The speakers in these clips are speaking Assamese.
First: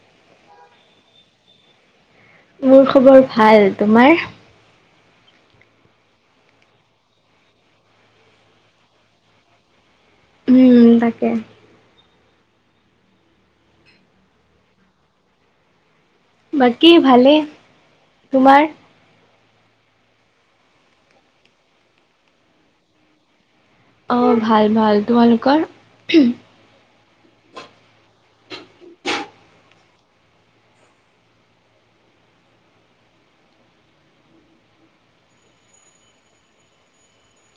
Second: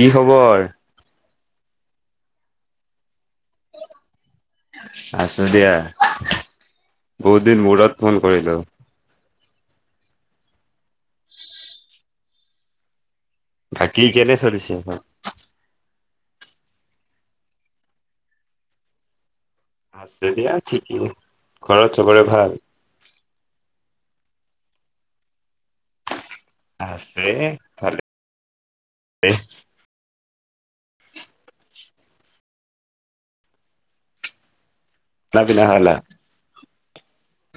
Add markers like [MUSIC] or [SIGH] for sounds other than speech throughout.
কি খবৰ? মোৰ খবৰ ভাল। তোমাৰ? আছো দিয়া। বহুত দিন মূৰত ফোন কৰিলোঁ। উম তাকে। থাকি কেলে চলিছে ঘৰ? বাকী ভালেই। তোমাৰ? এতিয়া ঠিকেই। ঘৰত চবৰে ভাল? অ', ভাল ভাল। তোমালোকৰ? আছে। ভালে [UNINTELLIGIBLE] না পিনা খালা?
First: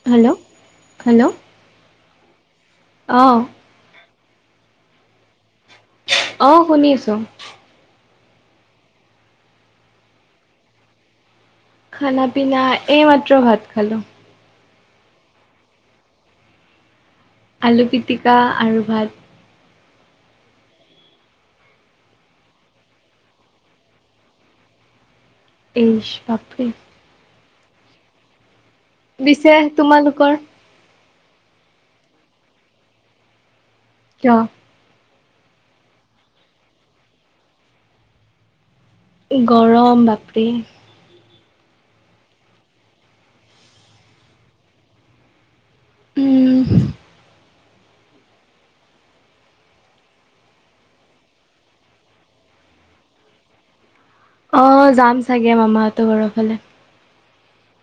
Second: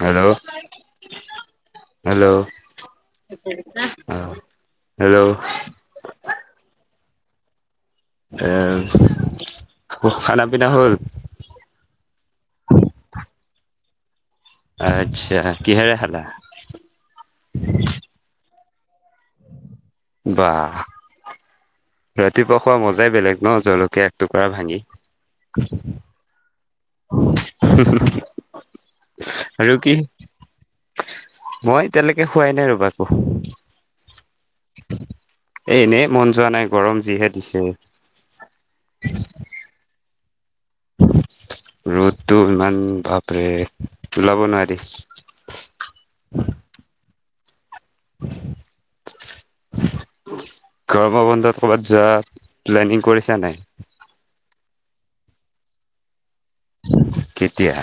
হেল্ল' হেল্ল' হেল্ল' অঁ অ, হেল্ল' অ', শুনি আছোঁ। এ' খানা পিনা হ'ল? খানা পিনা এইমাত্ৰ ভাত খালোঁ। আচ্ছা। কিহেৰে খালা? আলু পিটিকা আৰু ভাত। বাহ'। ৰাতিপুৱা খোৱা মজাই বেলেগ ন জলকীয়া একটুকুৰা ভাঙি। এইছ বাপৰে। [UNINTELLIGIBLE] বিছে আৰু কি তোমালোকৰ? মই এতিয়ালৈকে খোৱাই নাই ৰ'বা একো। কিয়? এ এনেই মন যোৱা নাই গৰম যিহে দিছে। গৰম বাপৰে। ৰ'দটো ইমান ভাপৰে ওলাব নোৱাৰি। উম। [INAUDIBLE] গৰমৰ বন্ধত ক'ৰবাত যোৱা প্লেনিং কৰিছা নাই? অ', যাম চাগে মামাহঁতৰ ঘৰৰফালে। কেতিয়া?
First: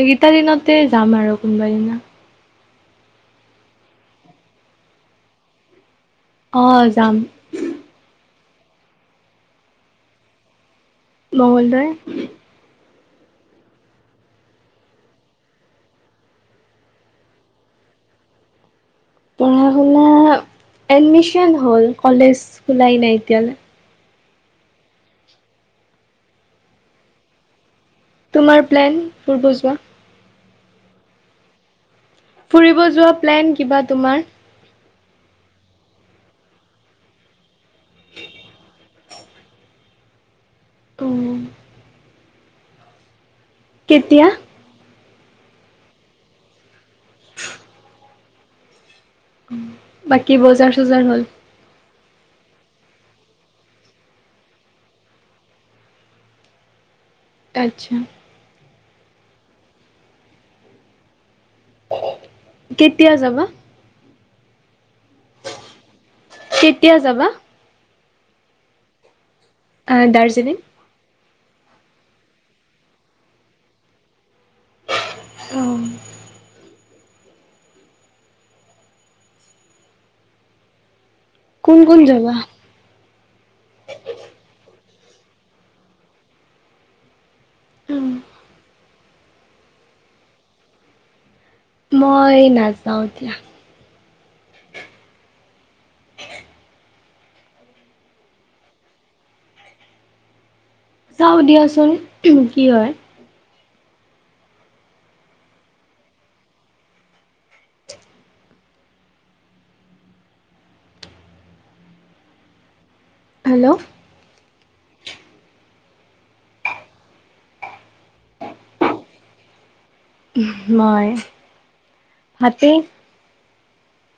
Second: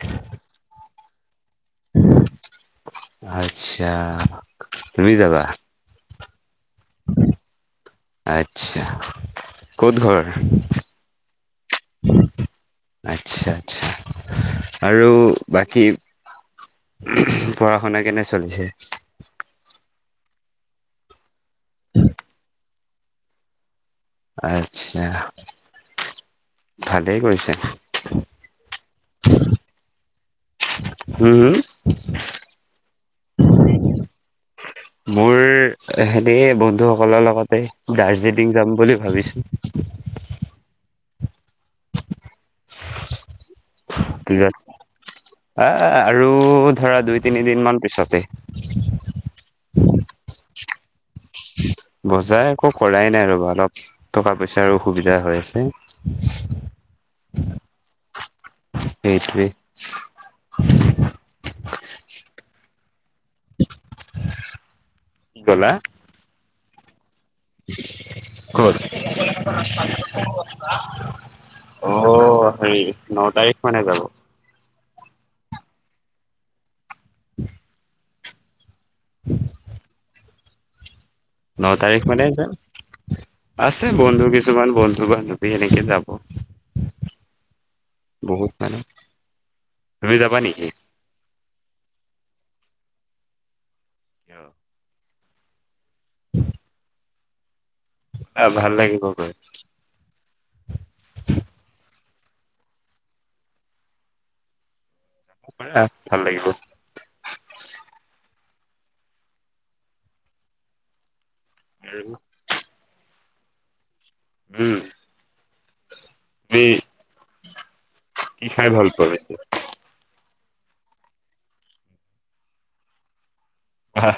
এইকেইটা দিনতে যাম আৰু কোনোবাই দিনা। আচ্ছা তুমি যাবা? আহ যাম। আচ্ছা, ক'ত ঘৰ? মঙলদৈ। আচ্ছা, আচ্ছা আৰু বাকী পঢ়া শুনা কেনে চলিছে? পঢ়া শুনা এডমিশন হ'ল কলেজ খোলাই নাই এতিয়ালৈ। আচ্ছা ভালেই কৰিছে। তোমাৰ প্লেন ফুৰিব যোৱা? হম হু? ফুৰিব যোৱা প্লেন কিবা তোমাৰ? মোৰ সেই বন্ধুসকলৰ লগতে দাৰ্জিলিং যাম বুলি ভাবিছো। অ'। কেতিয়া? যাত আহ আৰু ধৰা দুই তিনিদিন মান পিছতে। বাকী বজাৰ চজাৰ হ'ল? [INAUDIBLE] বজাই একো কৰাই নাই ৰ'বা অলপ টকা পইচাৰো অসুবিধা হৈ আছে। [INAUDIBLE] আচ্ছা। সেইটোৱে। কেতিয়া যাবা? কি কলা? কেতিয়া যাবা? ক'ত [UNINTELLIGIBLE] আহ অ', দাৰ্জিলিং? হেৰি ন তাৰিখ মানে যাব। অ'। [INAUDIBLE] [INAUDIBLE] ন কোন কোন তাৰিখ মানে যাবা? যাম। আছে বন্ধু কিছুমান বন্ধু [UNINTELLIGIBLE] এনেকে যাব বহুত মানুহ। তুমি যাবা নেকি? মই নাযাওঁ দিয়া। কিয়? আহ ভাল লাগিব গৈ। চাওঁ দিয়াচোন কি হয়। ব'লা ভাল লাগিব। [INAUDIBLE] হেল্ল'? উম। মিচ, কি খাই ভাল পোৱা বেছি? মই? ভাতেই। আহ,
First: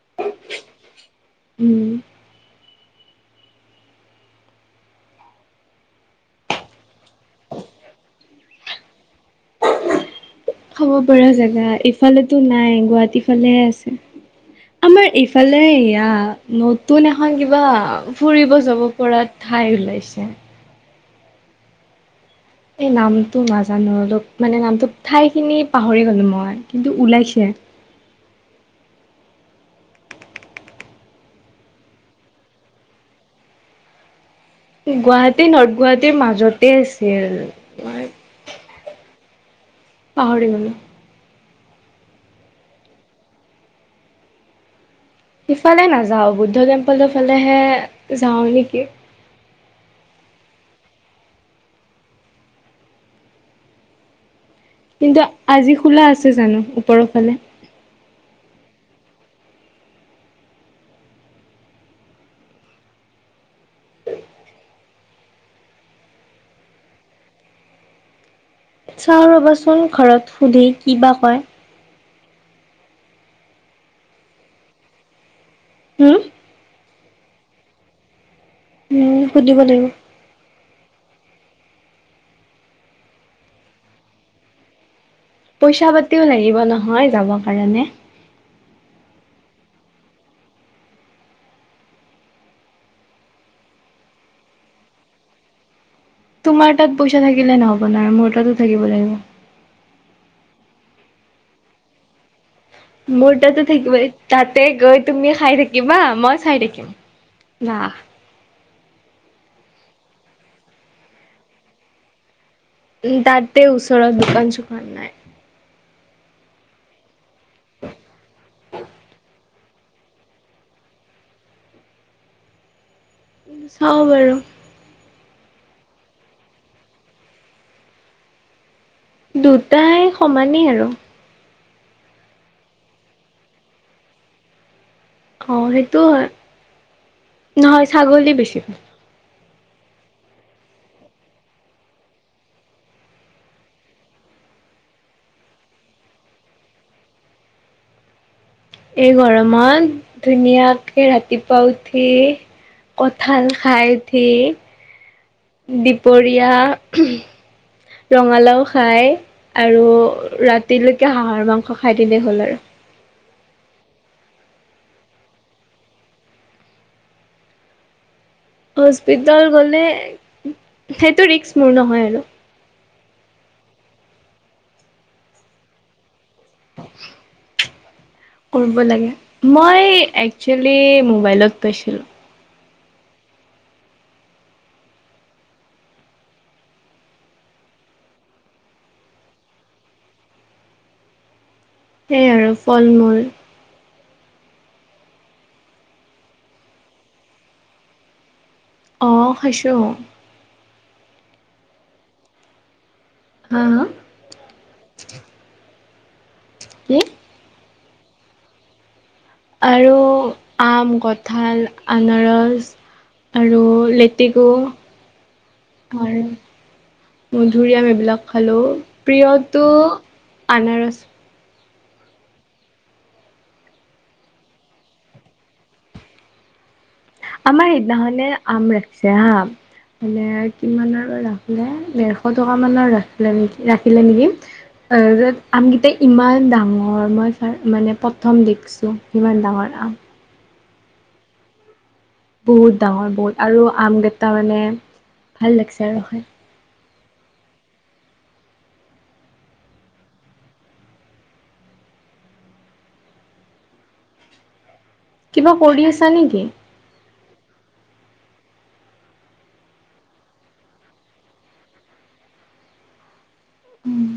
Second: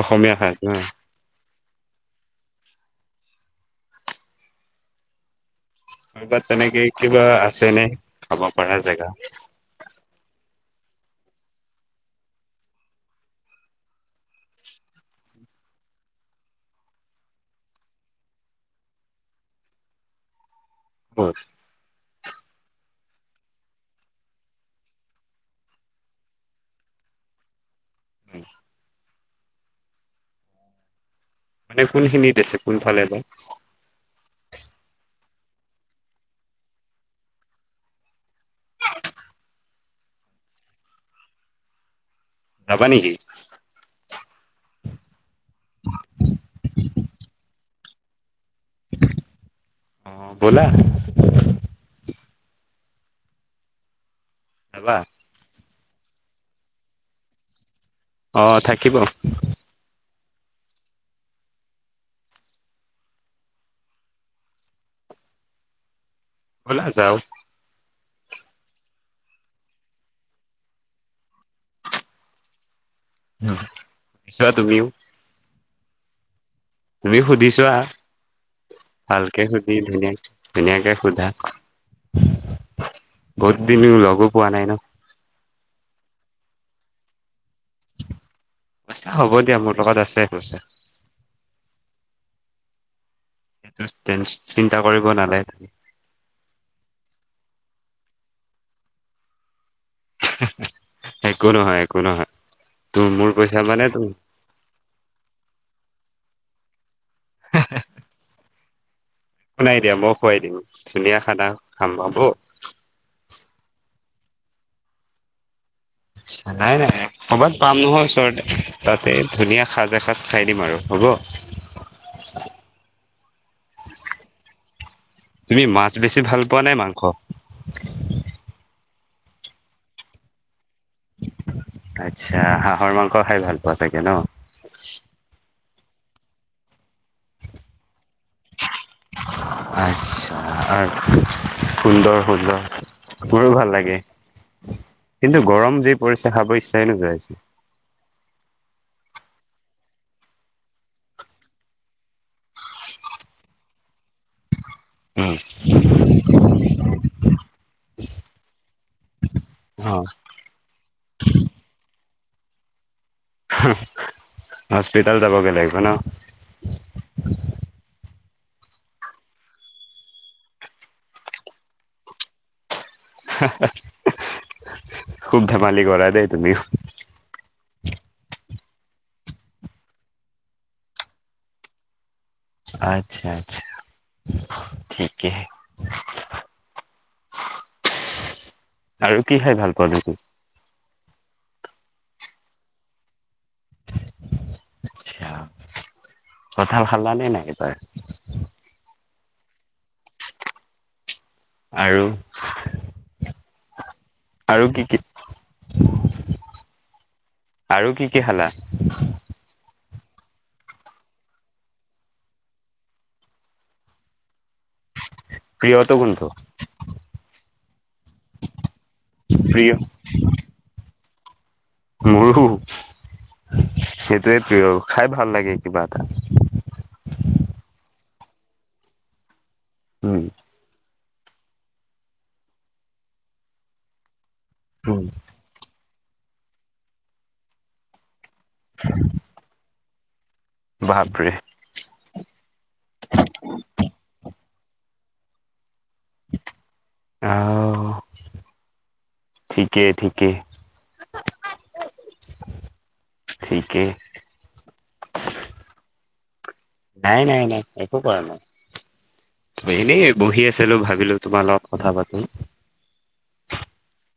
অসমীয়া সাজ না। উম। কৰবাত তেনেকে কিবা আছে নে? খাব পৰা জেগা। খাব পৰা জেগা এইফালেতো নাই, গুৱাহাটী ফালেহে আছে। আমাৰ এইফালে ইয়াত, নতুন এখন কিবা ফুৰিব যাব পৰা ঠাই ওলাইছে। হয়। এই নামটো নাজানো, অলপ মানে নামটো, ঠাই খিনি পাহৰি গ'লো মই, কিন্তু ওলাইছে। [INAUDIBLE] উম। মানে কোনখিনিত আছে? কোনফালে বা। গুৱাহাটী, নৰ্থ গুৱাহাটীৰ মাজতেই আছিল। [UNINTELLIGIBLE] পাহৰি গ'লো। যাবা নেকি? সিফালে নাযাওঁ, বুদ্ধ টেম্পলৰ ফালেহে যাওঁ নেকি। অহ, ব'লা। যাবা কিন্তু আজি খোলা আছে জানো, ওপৰৰ ফালে। অ', থাকিব। ব'লা যাওঁ। চাওঁ ৰ'বাচোন, ঘৰত সুধি, কি বা কয়। উম, চোৱা তুমিও। হম। তুমি সুধি চোৱা, উম, ভালকে সুধিব সুধি লাগিব। ধুনীয়াক ধুনীয়াকে সোধা, বহুত দিনো লগো পোৱা নাই ন'। পইচা পাতিও লাগিব নহয়, যাব কাৰণে। পইচা হ'ব দিয়া, মোৰ লগত আছে পইচা। সেইটো তেন চিন্তা কৰিব নালাগে। তোমাৰ তাত পইচা থাকিলে নহব নহয়, মোৰ তাতো থাকিব লাগিব। হেহ হেহ। একো নহয়, একো নহয়। তোৰ মোৰ পইচা তাতো মানে থাকিব, তো তাতেই গৈ তুমি খাই থাকিবা, মই চাই থাকিম। না। একো নাই দিয়া, মই খুৱাই দিম, ধুনীয়া খানা খাম, হ'ব। তাতেই ওচৰত দোকান চোকান নাই। নাই নাই, কৰ'বাত পাম নহয় ওচৰতে, তাতেই ধুনীয়া সাজ এসাঁজ খাই দিম আৰু। হ'ব? [INAUDIBLE] চাওঁ বাৰু। তুমি মাছ বেছি ভাল পোৱা নে মাংস? দুটাই সমানেই আৰু। আচ্ছা, হাঁহৰ মাংস খাই ভাল পোৱা চাগে ন। অ', সেইটোওঁ হয়, নহয়, ছাগলী বেছি ভাল। আচ্ছা আৰ, সুন্দৰ সুন্দৰ। মোৰো ভাল লাগে, কিন্তু গৰম যি পৰিছে, খাব ইচ্ছাই নোযায় চোন। [UNINTELLIGIBLE] এই গৰমত, ধুনীয়াকে ৰাতিপুৱা উঠি কঁঠাল খাই উঠি উম, দুপৰীয়া ৰঙালাওঁ খাই আৰু ৰাতিলৈকে হাঁহৰ মাংস খাই দিলেই হ'ল আৰু। হাহ, হস্পিতাল যাবগে লাগিব ন? হস্পিতাল গ'লে, সেইটো ৰিস্ক মোৰ নহয় আৰু। হে-হে খুব ধেমালি কৰা দে। তুমি। কৰিব লাগে। মই এক্সুৱেলি মোবাইলত পাইছিলো। আচ্ছা-আচ্ছা, ঠিকে। আৰু কি খাই ভাল পোৱা তুমি? সেই আৰু ফল-মূল। কঁঠাল খালা নে নাই এইবাৰ? অ' খাইছো। আৰু? হা-হা? আৰু কি কি কি? আৰু কি কি খালা? আৰু আম, কঁঠাল, আনাৰস। আৰু লেতেকু। প্ৰিয়টো কোনটো? মধুৰিআম এইবিলাক খালো। প্ৰিয়টো প্ৰিয় আনাৰস। মোৰো। সেইটোৱে প্ৰিয়। খাই ভাল লাগে কিবা এটা। আমাৰ সেইদিনাখনে আম ৰাখিছে হাঁ, উম, মানে কিমানৰ ৰাখিলে। ডেৰশ টকা মানৰ ৰাখিলে নেকি, ৰাখিলে নেকি, [UNINTELLIGIBLE] আমকিটাই ইমান ডাঙৰ! মই ফাৰ-মানে প্ৰথম দেখছোঁ, ইমান ডাঙৰ আম। বাপৰে। বহুত ডাঙৰ বহুত আৰু আমকেইটা মানে ভাল লাগছে আৰু খায়। আও। ঠিকেই ঠিকেই। [UNINTELLIGIBLE] ঠিকে। ছা নেকি? নাই, নাই, নাই, একো কৰা নাই। এনেই বহি আছিলোঁ, ভাবিলোঁ তোমাৰ লগত কথা পাতো। উম।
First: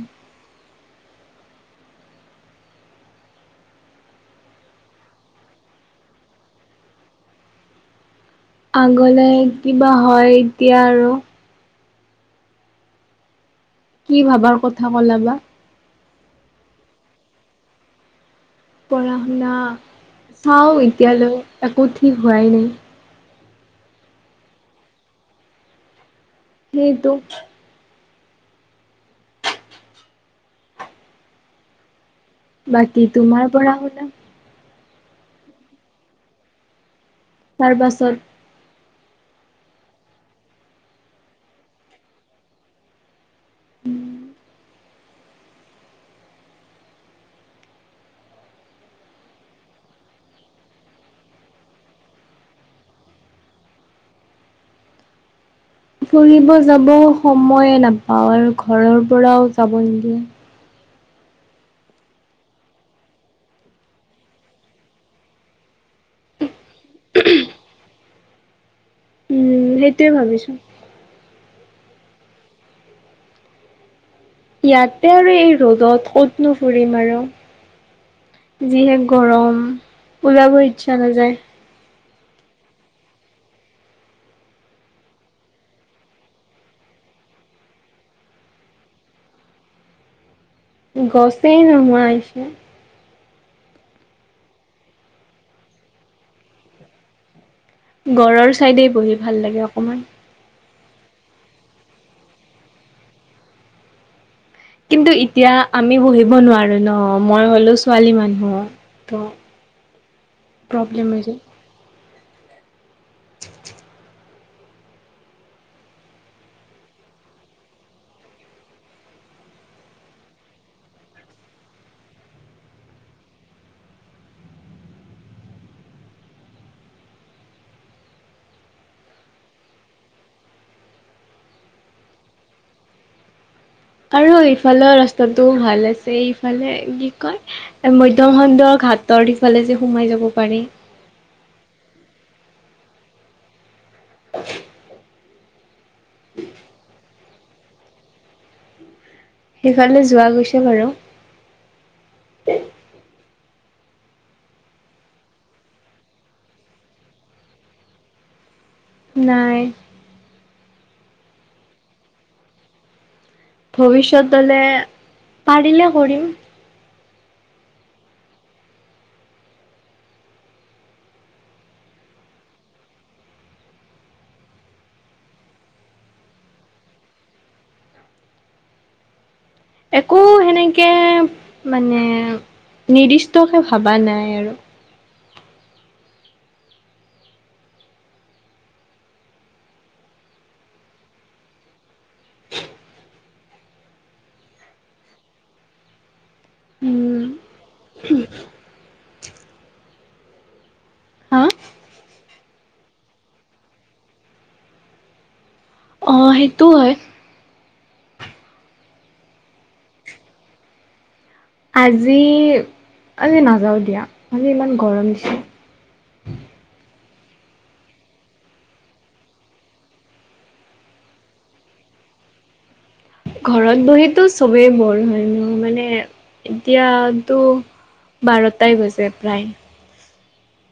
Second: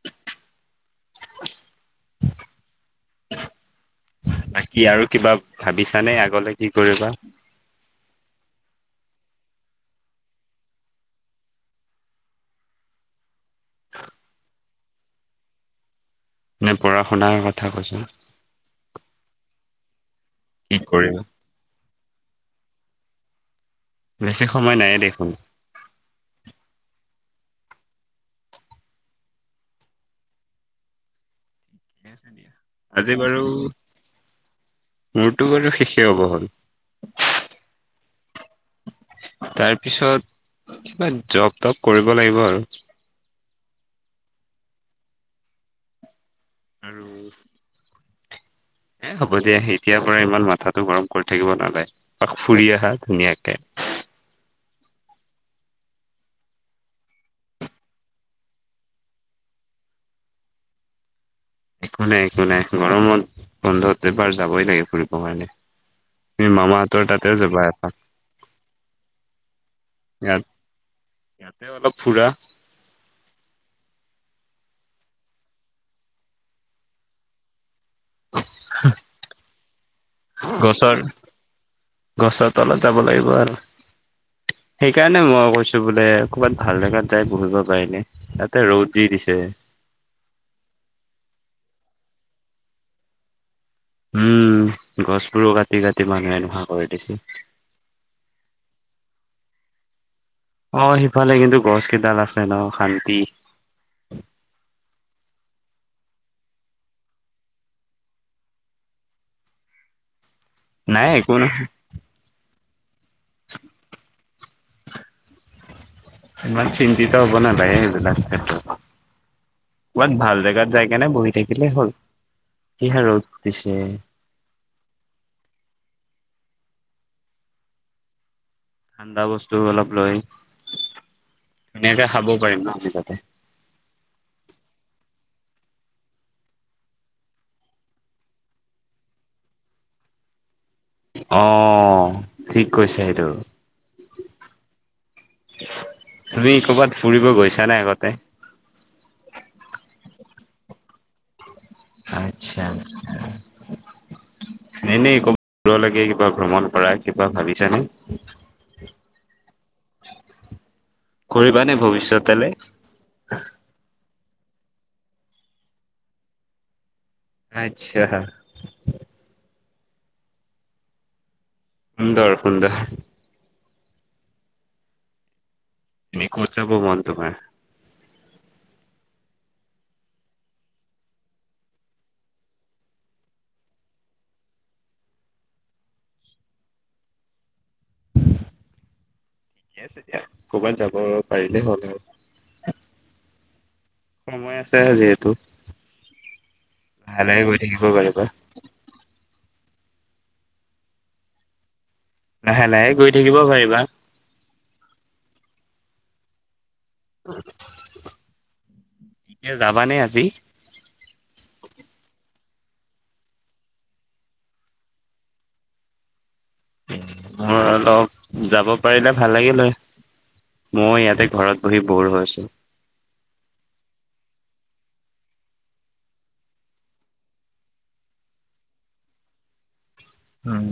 বাকী আৰু কিবা ভাবিছা নে আগলৈ কি কৰিবা? আগলে কি বা হয় এতিয়া আৰু! কি ভাবাৰ কথা ক'লা বা! নে পঢ়া-শুনাৰ কথা কৈছোঁ। পঢ়া-শুনা, চাওঁ কি কৰিবা এতিয়ালৈ, একো ঠিক হোৱাই নাই। বেছি সময় নাইয়ে দেখোন! সেইটো বাকী তোমাৰ পঢ়া-শুনা? মোৰটো বাৰু শেষে হ'ব হ'ল। তাৰপাছত তাৰপিছত কিবা জব-টব কৰিব লাগিব আৰু। উম। আৰু এ হ'ব দিয়া, এতিয়াৰ পৰা ইমান মাথাটো গৰম কৰি থাকিব নালাগে। অলপ ফুৰি আহা ধুনীয়াকে। [INAUDIBLE] ফুৰিব যাবও সময়ে নাপাওঁ। আৰু ঘৰৰ পৰাও যাব নিদিয়ে। একো নাই, একো নাই। গৰমত বন-বন্ধত এবাৰ যাবই লাগে ফুৰিবৰ কাৰণে। তুমি মামাহঁতৰ তাতেও যাবা এপাক। উম, সেইটোয়ে ভাবিছোঁ। সেয়ে অলপ ফুৰা। ইয়াতে আৰু এই ৰ'দত ক'তনো ফুৰিম আৰু। যিহে গৰম ওলাবৰ গছৰ ইচ্ছা নাযায়। গছৰ তলত যাব লাগিব আৰু। সেইকাৰণে মই কৈছোঁ বোলে ক'ৰবাত ভাল জেগাত যাই বহিব পাৰিলে, তাতে ৰ'দ যি দিছে। গছেই নোহোৱা হৈছে। উম, গছবোৰো কাটি কাটি মানুহে এনেকুৱা কৰি দিছে। ঘৰৰ চাইডে বহি ভাল লাগে অকমান। অ' সিফালে কিন্তু গছকেইডাল আছে ন' শান্তি কিন্তু এতিয়া আমি বহিব নোৱাৰো ন', মই হলো ছোৱালী মানুহ ত প্ৰব্লেম নাই হৈ একো যায়। নহয়। [INAUDIBLE] ইমান চিন্তিত হ'ব নাপায়ে এইবিলাক ক্ষেত্ৰত। ক'বাত ভাল জেগাত যায় কেনে বহি থাকিলেই হ'ল। কিহে ৰ'দ দিছে। ঠাণ্ডা বস্তু অলপ লৈ ধুনীয়াকে খাব পাৰিম ন' আমি তাতে। আৰু ইফালৰ ৰাস্তাটো ভাল আছে, ইফালে কি কয় মধ্য খণ্ড হাতৰ সিফালে যে সোমাই যাব পাৰি। অ' ঠিক কৈছে সেইটো। [INAUDIBLE] তুমি কৰ'বাত ফুৰিব গৈছানে আগতে? সেইফালে যোৱা গৈছোঁ বাৰু। আচ্ছা, আচ্ছা। এনেই ক'বাত যাব লাগে, কিবা ভ্ৰমণ কৰা, কিবা ভাবিছানে? নাই। কৰিবানে ভৱিষ্যতলে? ভৱিষ্যত মানে পাৰিলে কৰিম। আচ্ছা। সুন্দৰ সুন্দৰ। তুমি ক'ত যাব মন তোমাৰ? একো হেনেকে মানে নিৰ্দিষ্টকে ভবা নাই আৰু। ঠিকে আছে দিয়া। ক'ৰবাত যাব পাৰিলে হ'ল। সময় আছে যিহেতু, উম ভালে গৈ শিকিব পাৰিবা। হা লাহে লাহে গৈ থাকিব পাৰিবা। অ' সেইটোও হয়। এতিয়া যাবানে আজি? আজি, আজি নাযাও দিয়া। মোৰ ইমান গৰম দিছে। [INAUDIBLE] মোৰ অলপ যাব পাৰিলে ভাল লাগিল হয়। মই ইয়াতে ঘৰত বহি ব'ৰ হৈ আছোঁ। ঘৰত বহিতো চবেই ব'ৰ হয়, মোৰ মানে এতিয়াতো বাৰটাই হৈছে প্ৰায়। হুম।